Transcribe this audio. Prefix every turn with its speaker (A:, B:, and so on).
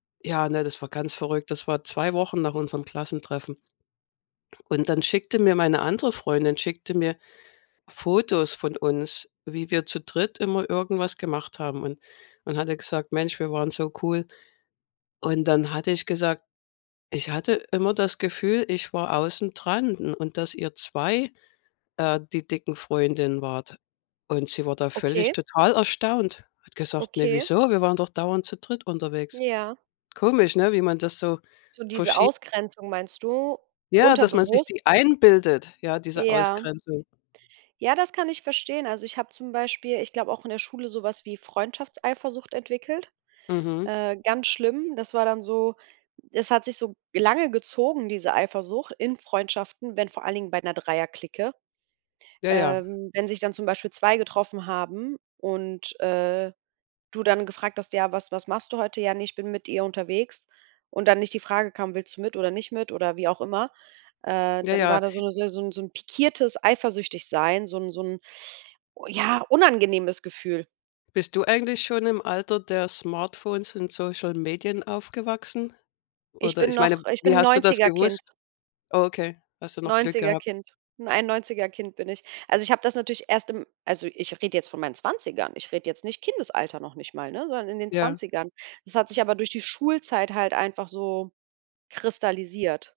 A: Ja, ne, das war ganz verrückt. Das war 2 Wochen nach unserem Klassentreffen. Und dann schickte mir meine andere Freundin, schickte mir Fotos von uns, wie wir zu dritt immer irgendwas gemacht haben. Und und hatte gesagt: „Mensch, wir waren so cool.“ Und dann hatte ich gesagt: „Ich hatte immer das Gefühl, ich war außen dran u und dass ihr 2, äh, die dicken Freundinnen wart.“ Und sie war da völlig
B: Okay.
A: total erstaunt. Hat gesagt: „Ne,
B: Okay.
A: wieso? Wir waren doch dauernd zu dritt unterwegs.“
B: Ja.
A: Komisch, ne, wie man das so
B: So diese
A: verschie
B: Ausgrenzung meinst du,
A: Ja, dass man sich die
B: unterbewusst?
A: einbildet, ja, diese
B: Ja.
A: Ausgrenzung.
B: Ja, das kann ich verstehen. Also, ich habe zum Beispiel, ich glaube auch in der Schule, so was wie Freundschaftseifersucht entwickelt.
A: Mhm.
B: Äh, ganz schlimm. Das war dann so es hat sich so lange gezogen, diese Eifersucht in Freundschaften, wenn vor allen Dingen bei 'ner Dreierclique.
A: Ja, ja.
B: Ähm. Wenn sich dann zum Beispiel 2 getroffen haben und, äh, du dann gefragt hast: „Ja, was was machst du heute?“ „Ja, ne, ich bin mit ihr unterwegs“ und dann nicht die Frage kam: „Willst du mit oder nicht mit“ oder wie auch immer, äh,
A: Ja,
B: dann
A: ja.
B: war da so 'ne se so 'n pikiertes Eifersüchtig sein, so 'n so 'n ja, unangenehmes Gefühl.
A: Bist du eigentlich schon im Alter der Smartphones und Social Medien aufgewachsen?
B: Ich
A: Oder
B: bin
A: ich meine,
B: noch ich bin
A: wie
B: 'n
A: hast du das
B: 90er- Kind.
A: gewusst? Okay, hast du noch Glück
B: 90er-
A: gehabt.
B: Kind, 91er- Kind bin ich. Also, ich habe das natürlich erst im also, ich rede jetzt von meinen 20ern. Ich rede jetzt nicht Kindesalter noch nicht mal, ne, sondern in den
A: Ja.
B: 20ern. Das hat sich aber durch die Schulzeit halt einfach so kristallisiert.